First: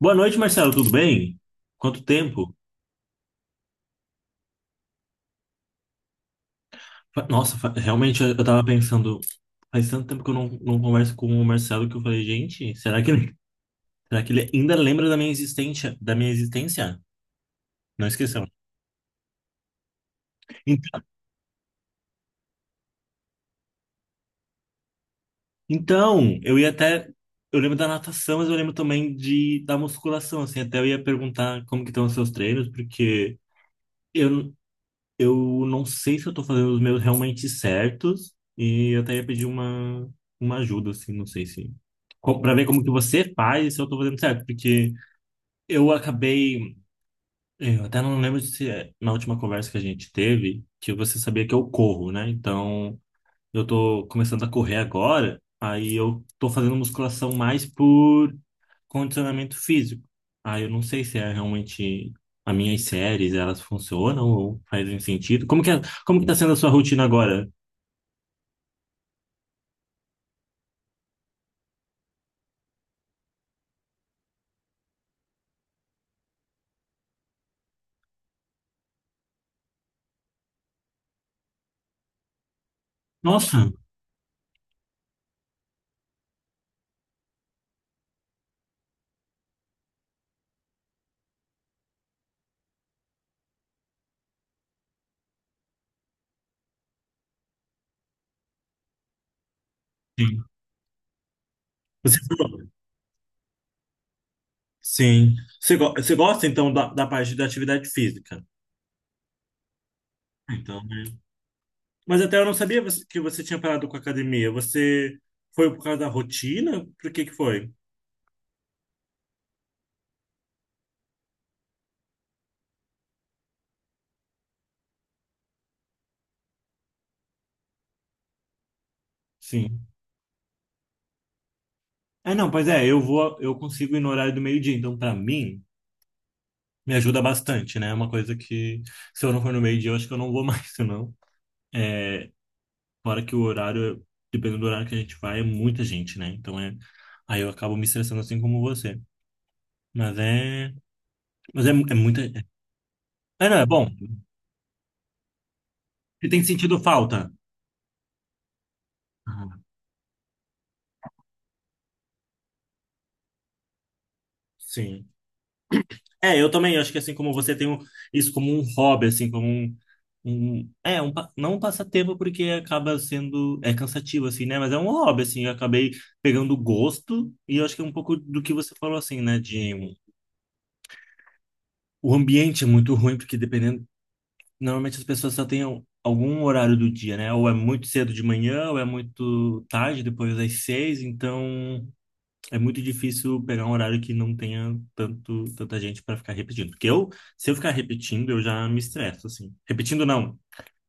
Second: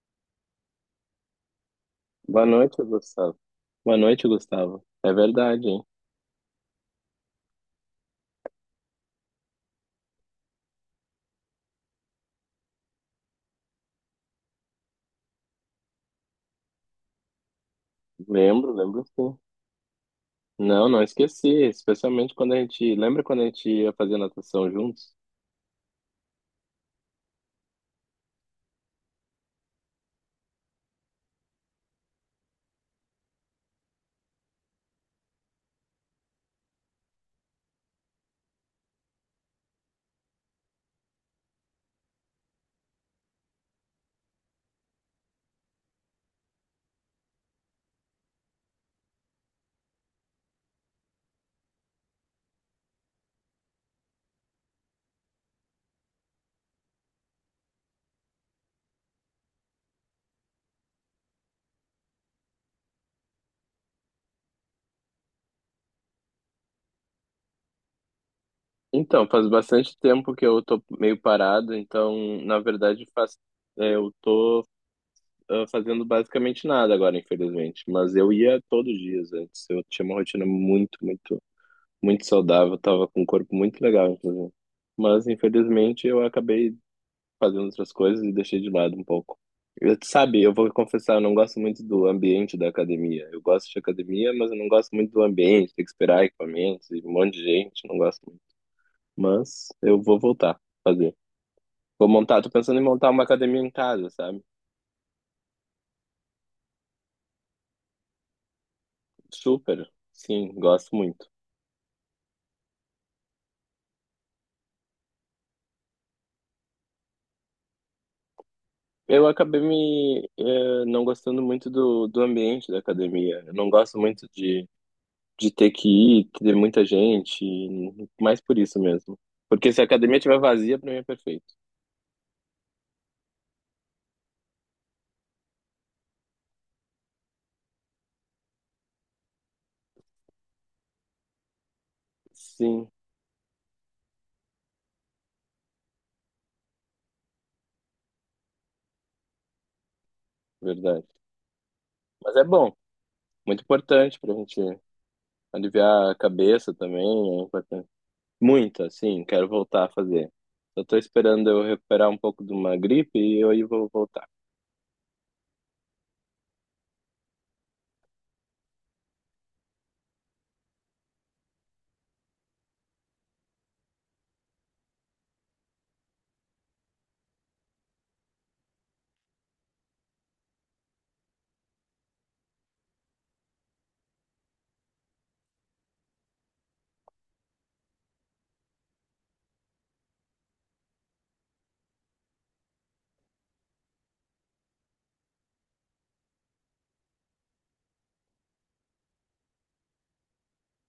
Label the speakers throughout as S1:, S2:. S1: Boa noite, Marcelo, tudo bem? Quanto
S2: Boa
S1: tempo?
S2: noite, Gustavo. Boa noite, Gustavo. É verdade, hein?
S1: Nossa, realmente eu tava pensando, faz tanto tempo que eu não converso com o Marcelo que eu falei, gente, será que ele ainda lembra da minha existência, Não esqueceu.
S2: Lembro, lembro sim.
S1: Ent-
S2: Não, não esqueci, especialmente quando a gente. Lembra quando a gente ia fazer natação juntos?
S1: Então, eu lembro da natação, mas eu lembro também de da musculação, assim, até eu ia perguntar como que estão os seus treinos, porque eu, eu não sei se eu tô fazendo os meus realmente certos e eu até ia pedir uma ajuda, assim, não sei se... Pra ver como que você faz e se eu tô fazendo certo, porque eu acabei... Eu até não lembro se é na última conversa que a gente teve que você sabia que eu corro, né? Então, eu tô começando a correr agora, aí eu tô fazendo musculação mais por condicionamento físico. Aí eu não sei se é realmente as minhas séries, elas funcionam ou fazem sentido. Como que tá sendo a sua rotina agora?
S2: Então, faz bastante tempo que eu tô meio parado, então, na verdade, faz, eu tô fazendo basicamente nada agora, infelizmente. Mas eu ia todos os dias antes. Eu tinha uma rotina muito, muito saudável, tava com um corpo
S1: Nossa,
S2: muito legal, inclusive. Mas, infelizmente, eu acabei fazendo outras coisas e deixei de lado um pouco. Eu, sabe, eu vou confessar, eu não gosto muito do ambiente da academia. Eu gosto de academia, mas eu não gosto muito do ambiente, tem que esperar equipamentos e um monte de gente, não gosto muito. Mas eu vou
S1: sim.
S2: voltar a fazer. Vou
S1: Você
S2: montar, tô
S1: falou.
S2: pensando em montar uma academia em casa, sabe?
S1: Sim. Você gosta então da parte da atividade física?
S2: Super, sim,
S1: Então,
S2: gosto
S1: né?
S2: muito.
S1: Mas até eu não sabia que você tinha parado com a academia. Você foi por causa da rotina? Por que que foi?
S2: Eu acabei me não gostando muito do ambiente da academia. Eu não gosto muito de ter que ir, ter muita gente, e mais por isso mesmo. Porque se a
S1: Sim.
S2: academia estiver vazia, para mim é perfeito.
S1: É, não, pois é, eu consigo ir no horário do meio-dia, então pra mim me ajuda bastante, né? É uma coisa que se eu não for no meio-dia, eu acho que eu não vou mais, senão. É,
S2: Sim,
S1: fora que o horário, dependendo do horário que a gente vai, é muita gente, né? Aí eu acabo me estressando assim como você. Mas é,
S2: verdade.
S1: É muita.
S2: Mas é bom,
S1: Não,
S2: muito
S1: é bom.
S2: importante para a gente aliviar a
S1: Você tem
S2: cabeça
S1: sentido
S2: também,
S1: falta.
S2: é importante. Muito, assim, quero
S1: Ah,
S2: voltar a fazer. Eu tô esperando eu recuperar um pouco de uma gripe e eu aí vou voltar.
S1: sim. É, eu também acho que assim como isso como um hobby, assim, como um- é, um, pa- não um passatempo porque acaba sendo, é cansativo, assim, né? Mas é um hobby, assim, eu acabei pegando gosto e eu acho que é um pouco do que você falou, assim, né? De o ambiente é muito ruim porque dependendo, normalmente as pessoas só têm algum horário do dia, né? Ou é muito cedo de manhã, ou é muito tarde, depois das seis, então é muito difícil pegar um horário que não tenha tanta gente para ficar repetindo. Porque eu, se eu ficar repetindo, eu já me estresso, assim. Repetindo não,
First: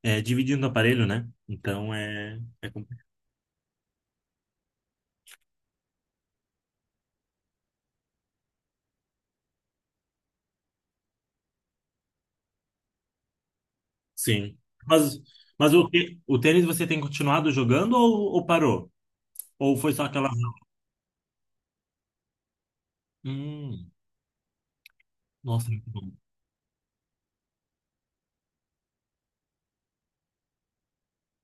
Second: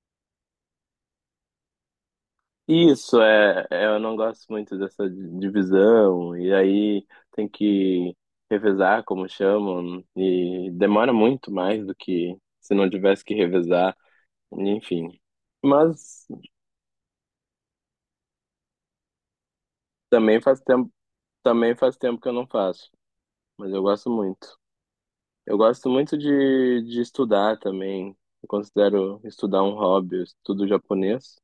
S1: é dividindo o aparelho, né? Então é complicado.
S2: Isso, é, é, eu não gosto muito dessa divisão, e aí tem que revezar, como chamam, e demora muito mais do que se não tivesse que revezar,
S1: Sim.
S2: enfim.
S1: Mas,
S2: Mas
S1: o tênis você tem continuado jogando, ou parou? Ou foi só aquela.
S2: também faz tempo, também faz tempo que eu não faço, mas eu
S1: Hum,
S2: gosto muito. Eu
S1: nossa, muito
S2: gosto
S1: bom.
S2: muito de estudar também, eu considero estudar um hobby, eu estudo japonês,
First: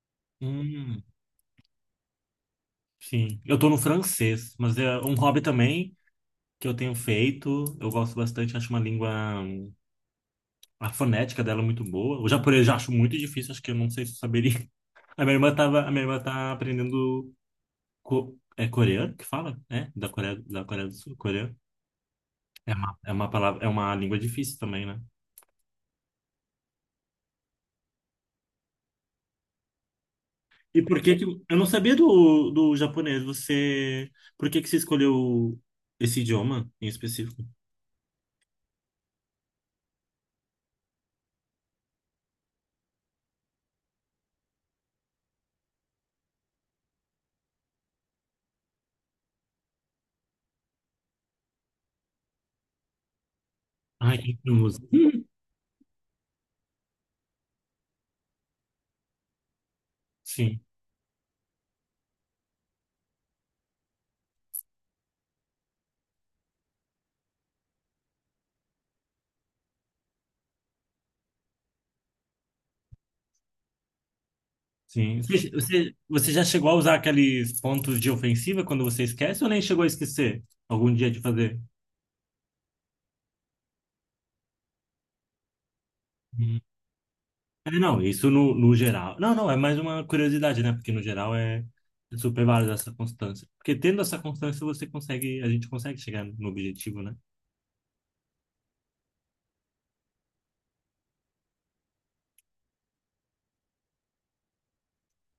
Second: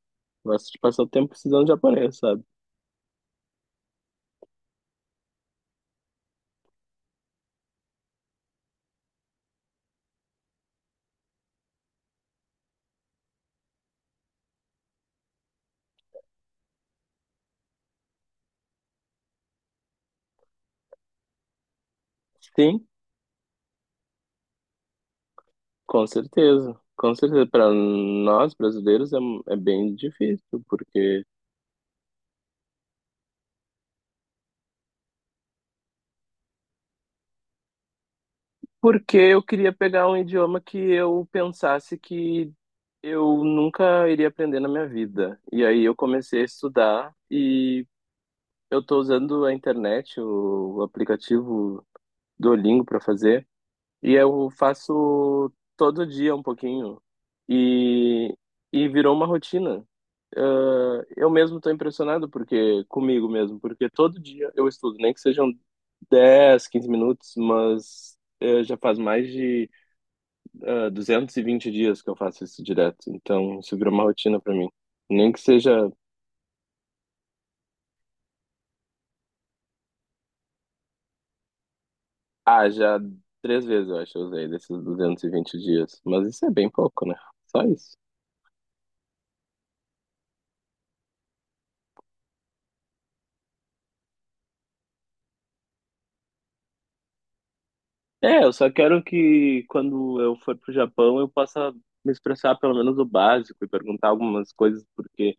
S2: gosto de
S1: Hum,
S2: passar o tempo estudando japonês, sabe?
S1: sim. Eu tô no francês, mas é um hobby também que eu tenho feito. Eu gosto bastante, acho uma língua. Hum, a fonética dela é muito boa. O japonês eu já acho muito difícil, acho que eu não sei se eu saberia. A minha irmã tá aprendendo é coreano que fala, né? Da Coreia, da Coreia do Sul, coreano.
S2: Sim.
S1: É uma palavra, é uma língua difícil também, né?
S2: Com certeza, com certeza. Para nós brasileiros é, é bem difícil,
S1: E por que que
S2: porque
S1: eu não sabia do japonês? Por que que você escolheu esse idioma em específico?
S2: porque eu queria pegar um idioma que eu pensasse que eu nunca iria aprender na minha vida. E aí eu comecei a estudar e eu estou usando a internet, o aplicativo Duolingo para fazer. E
S1: Ah, quem
S2: eu
S1: não usa?
S2: faço todo dia um pouquinho. E, e virou uma rotina.
S1: Sim,
S2: Ah, eu mesmo estou impressionado porque comigo mesmo, porque todo dia eu estudo, nem que sejam 10, 15 minutos, mas já faz mais de 220 dias que eu faço isso direto. Então, isso virou uma rotina para mim.
S1: sim.
S2: Nem que seja,
S1: Você já chegou a usar aqueles pontos de ofensiva quando você esquece ou nem chegou a esquecer algum dia de fazer?
S2: ah, já três vezes eu acho que eu usei desses 220 dias, mas isso é bem pouco, né? Só
S1: É,
S2: isso.
S1: não, isso no geral. Não, não, é mais uma curiosidade, né? Porque no geral é super válido essa constância. Porque tendo essa constância, a gente consegue chegar no objetivo, né?
S2: É, eu só quero que quando eu for pro Japão eu possa me expressar pelo menos o básico e perguntar algumas coisas, porque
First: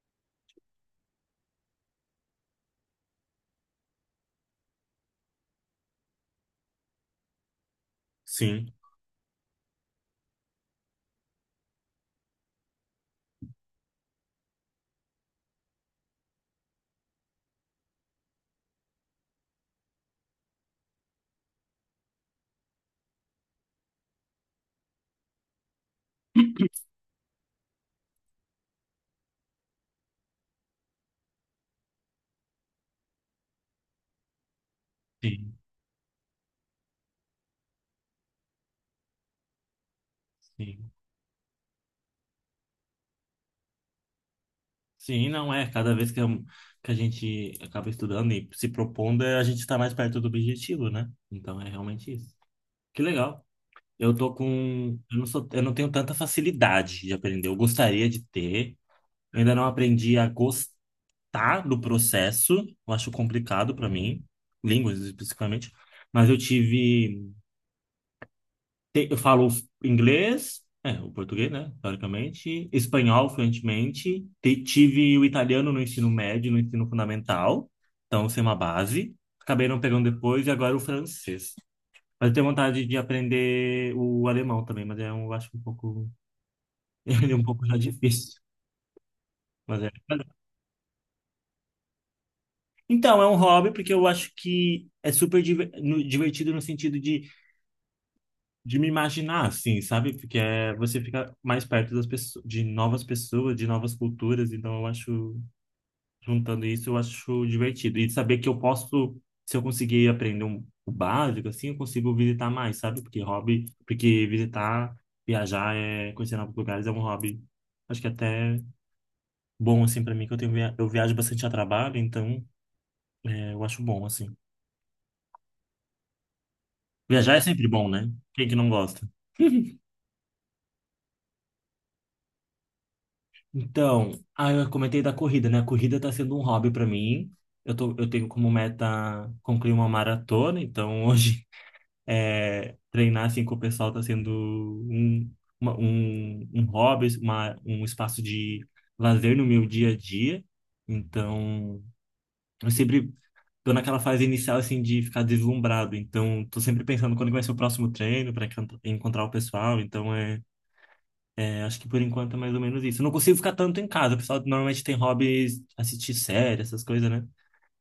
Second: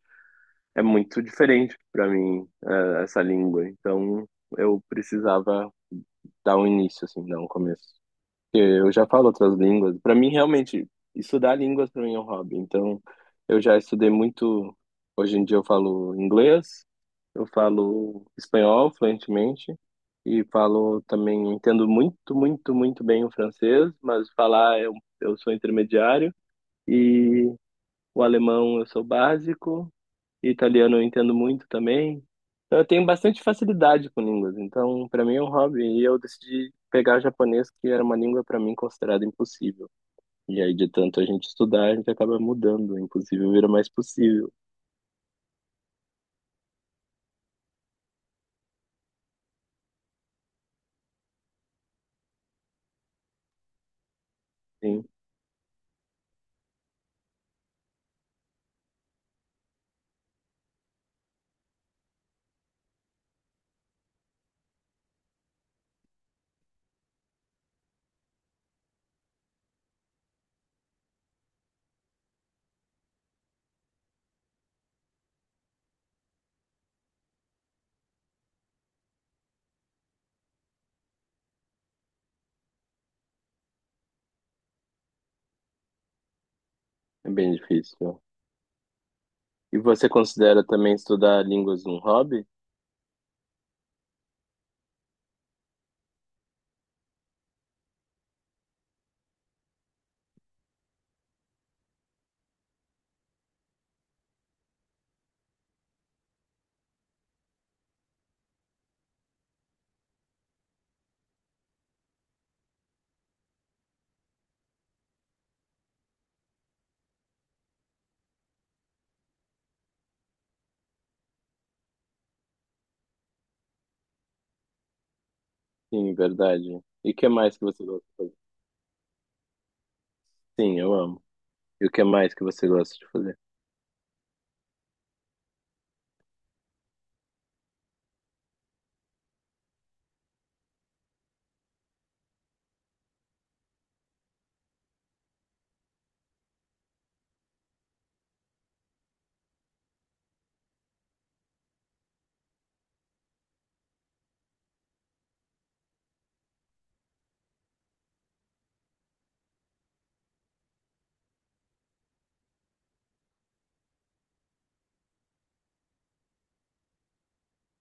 S2: é muito diferente para mim, essa língua. Então eu precisava dar um início, assim, dar um começo.
S1: Sim.
S2: Eu já falo outras línguas. Para mim, realmente, estudar línguas para mim é um hobby. Então, eu já estudei muito. Hoje em dia eu falo inglês, eu falo espanhol fluentemente e falo também, entendo muito, muito, muito bem o francês, mas falar eu sou intermediário e o alemão eu sou básico e italiano eu entendo muito também. Então, eu tenho bastante facilidade com línguas. Então, para mim é um
S1: Sim,
S2: hobby. E eu decidi pegar japonês, que era uma língua para mim considerada impossível. E aí, de
S1: sim.
S2: tanto a gente estudar, a gente acaba mudando. O impossível vira mais possível.
S1: Sim, não é. Cada vez que, eu- que a gente acaba estudando e se propondo, é, a gente está mais perto do objetivo, né? Então é realmente isso. Que legal. Eu tô com.
S2: Sim,
S1: Eu não sou, eu não tenho tanta facilidade de aprender. Eu gostaria de ter. Eu ainda não aprendi a gostar tá do processo, eu acho complicado para mim, línguas especificamente, mas eu falo inglês, é, o português, né, teoricamente, espanhol fluentemente, tive o italiano no ensino médio, no ensino fundamental, então isso é uma base, acabei não pegando depois e agora o francês. Mas eu tenho vontade de aprender o alemão também, mas eu acho um pouco,
S2: é
S1: ele é um
S2: bem
S1: pouco já
S2: difícil.
S1: difícil,
S2: E
S1: mas é
S2: você considera também estudar línguas um hobby?
S1: então, é um hobby porque eu acho que é super divertido no sentido de me imaginar assim, sabe? Porque é, você fica mais perto das pessoas, de novas culturas, então eu acho, juntando isso, eu acho divertido. E saber que eu posso, se eu conseguir aprender o básico, assim, eu consigo visitar mais, sabe? Porque hobby, porque visitar, viajar, é, conhecer novos lugares é um hobby, acho que é até bom, assim, pra mim, que eu tenho, eu viajo bastante a trabalho, então é, eu acho bom, assim.
S2: Sim, verdade. E o que
S1: Viajar é
S2: mais que
S1: sempre
S2: você
S1: bom,
S2: gosta
S1: né?
S2: de fazer?
S1: Quem que não gosta?
S2: Sim, eu amo. E o que mais que você gosta de fazer?
S1: Então, ah, eu comentei da corrida, né? A corrida tá sendo um hobby para mim. Eu tenho como meta concluir uma maratona, então hoje é, treinar assim com o pessoal tá sendo um, um hobby, um espaço de lazer no meu dia a dia. Então, eu sempre tô naquela fase inicial assim de ficar deslumbrado, então tô sempre pensando quando que vai ser o próximo treino para encontrar o pessoal, então acho que por enquanto é mais ou menos isso. Eu não consigo ficar tanto em casa. O pessoal normalmente tem hobbies, assistir série, essas coisas, né?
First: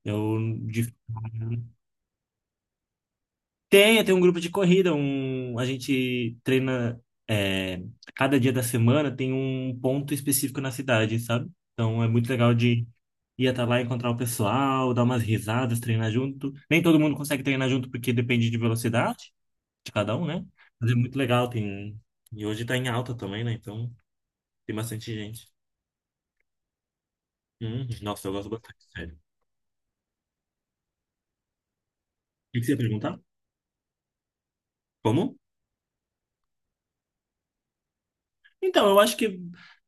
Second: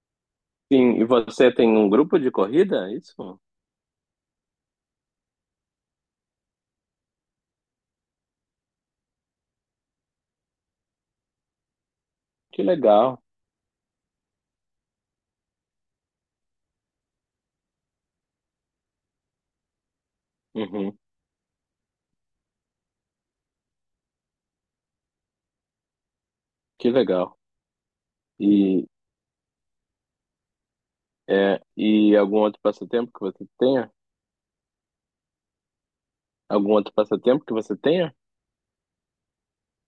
S1: Eu de-
S2: Sim, e você tem um grupo de corrida? É isso?
S1: Tem, tem um grupo de corrida, a gente treina é, cada dia da semana tem um ponto específico na cidade, sabe? Então é muito legal
S2: Que
S1: de
S2: legal.
S1: ir até lá encontrar o pessoal, dar umas risadas, treinar junto. Nem todo mundo consegue treinar junto porque depende de velocidade de cada um, né? Mas é
S2: Uhum,
S1: muito legal, tem e hoje tá em alta também, né? Então tem bastante gente.
S2: que legal.
S1: Nossa, eu gosto bastante,
S2: E,
S1: sério. O
S2: É, e algum
S1: que
S2: outro
S1: que você ia
S2: passatempo
S1: perguntar?
S2: que você tenha?
S1: Como?
S2: Algum outro passatempo que você tenha?
S1: Então, eu acho que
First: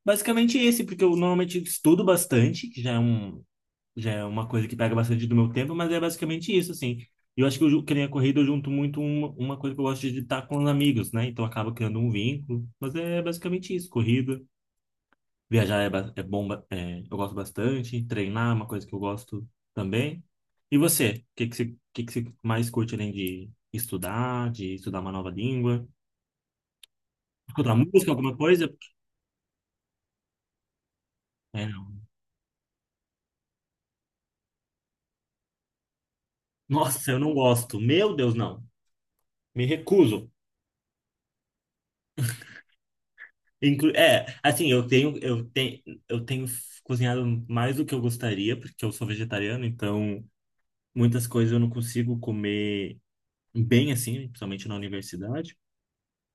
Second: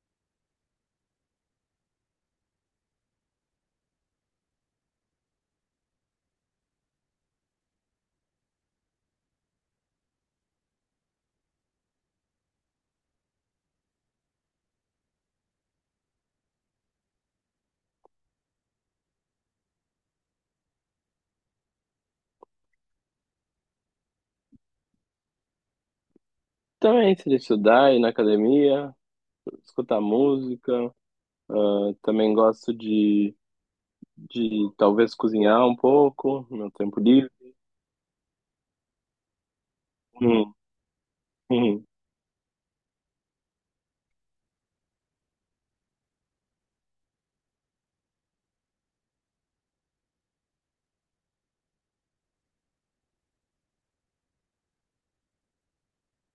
S1: basicamente esse, porque eu normalmente estudo bastante, que já é uma coisa que pega bastante do meu tempo, mas é basicamente isso, assim. E eu acho que nem a corrida eu junto muito uma coisa que eu gosto de estar com os amigos, né? Então acaba criando um vínculo, mas é basicamente isso, corrida. Viajar é eu gosto bastante, treinar é uma coisa que eu gosto também. E você? O que que você mais curte além de estudar uma nova língua?
S2: Também, se de
S1: Escutar
S2: estudar, ir na
S1: música, alguma coisa?
S2: academia, escutar música. Ah,
S1: É, não.
S2: também gosto de talvez cozinhar um pouco, no meu tempo
S1: Nossa, eu
S2: livre.
S1: não gosto. Meu Deus, não. Me recuso.
S2: Hum, hum.
S1: Eu tenho, eu tenho, eu tenho cozinhado mais do que eu gostaria, porque eu sou vegetariano, então muitas coisas eu não consigo comer bem assim, principalmente na universidade,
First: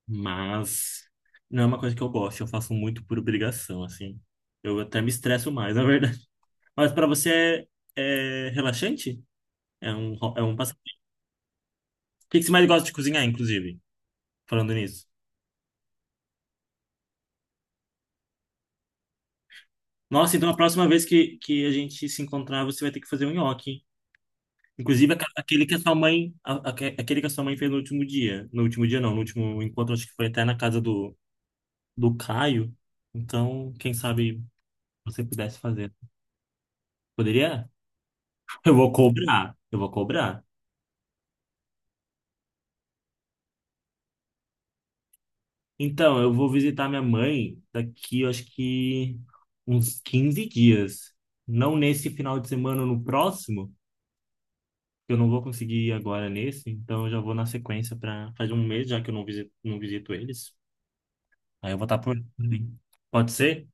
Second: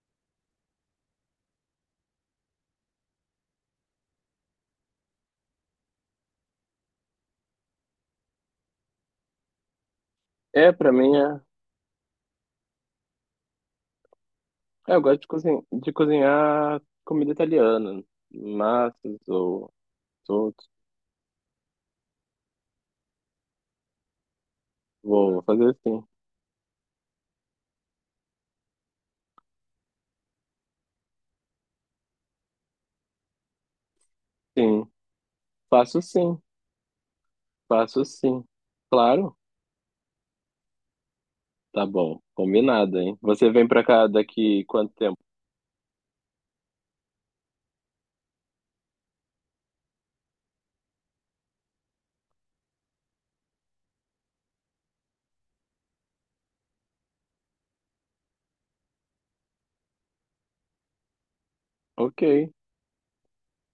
S1: mas não é uma coisa que eu gosto, eu faço muito por obrigação, assim. Eu até me estresso mais, na verdade. Mas para você é relaxante? É um
S2: É, pra
S1: passatempo.
S2: mim, é,
S1: O que que você mais gosta de cozinhar, inclusive? Falando
S2: é, eu
S1: nisso.
S2: gosto de, cozin de cozinhar comida italiana, massas ou
S1: Nossa, então a
S2: outros.
S1: próxima vez que a gente se encontrar, você vai ter que fazer um nhoque. Inclusive
S2: Vou fazer sim.
S1: aquele que a sua mãe fez no último dia. No último dia não, no último encontro, acho que foi até na casa do Caio. Então, quem sabe
S2: Sim,
S1: você pudesse fazer.
S2: faço sim,
S1: Poderia?
S2: faço sim. Claro.
S1: Eu vou cobrar.
S2: Tá bom, combinado, hein? Você vem pra cá daqui quanto tempo?
S1: Então, eu vou visitar minha mãe daqui, eu acho que uns 15 dias. Não nesse final de semana, no próximo. Eu não vou conseguir ir agora nesse, então eu já vou na sequência para faz um mês já que eu não visito, não visito eles. Aí eu vou estar por
S2: Ok.
S1: ali. Pode ser?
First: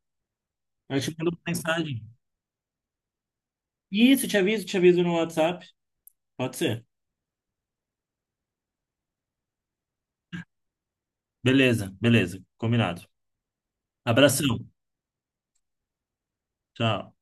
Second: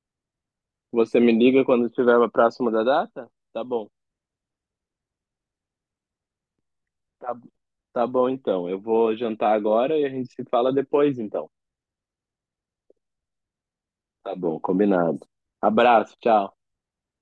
S1: Aí eu te
S2: Você
S1: mando
S2: me
S1: uma
S2: liga quando
S1: mensagem.
S2: estiver próximo da data? Tá bom.
S1: Isso, te aviso no WhatsApp. Pode ser.
S2: Tá, tá bom, então. Eu vou jantar agora e a gente se fala depois, então.
S1: Beleza, beleza. Combinado.
S2: Tá
S1: Abração.
S2: bom, combinado. Abraço, tchau.
S1: Tchau.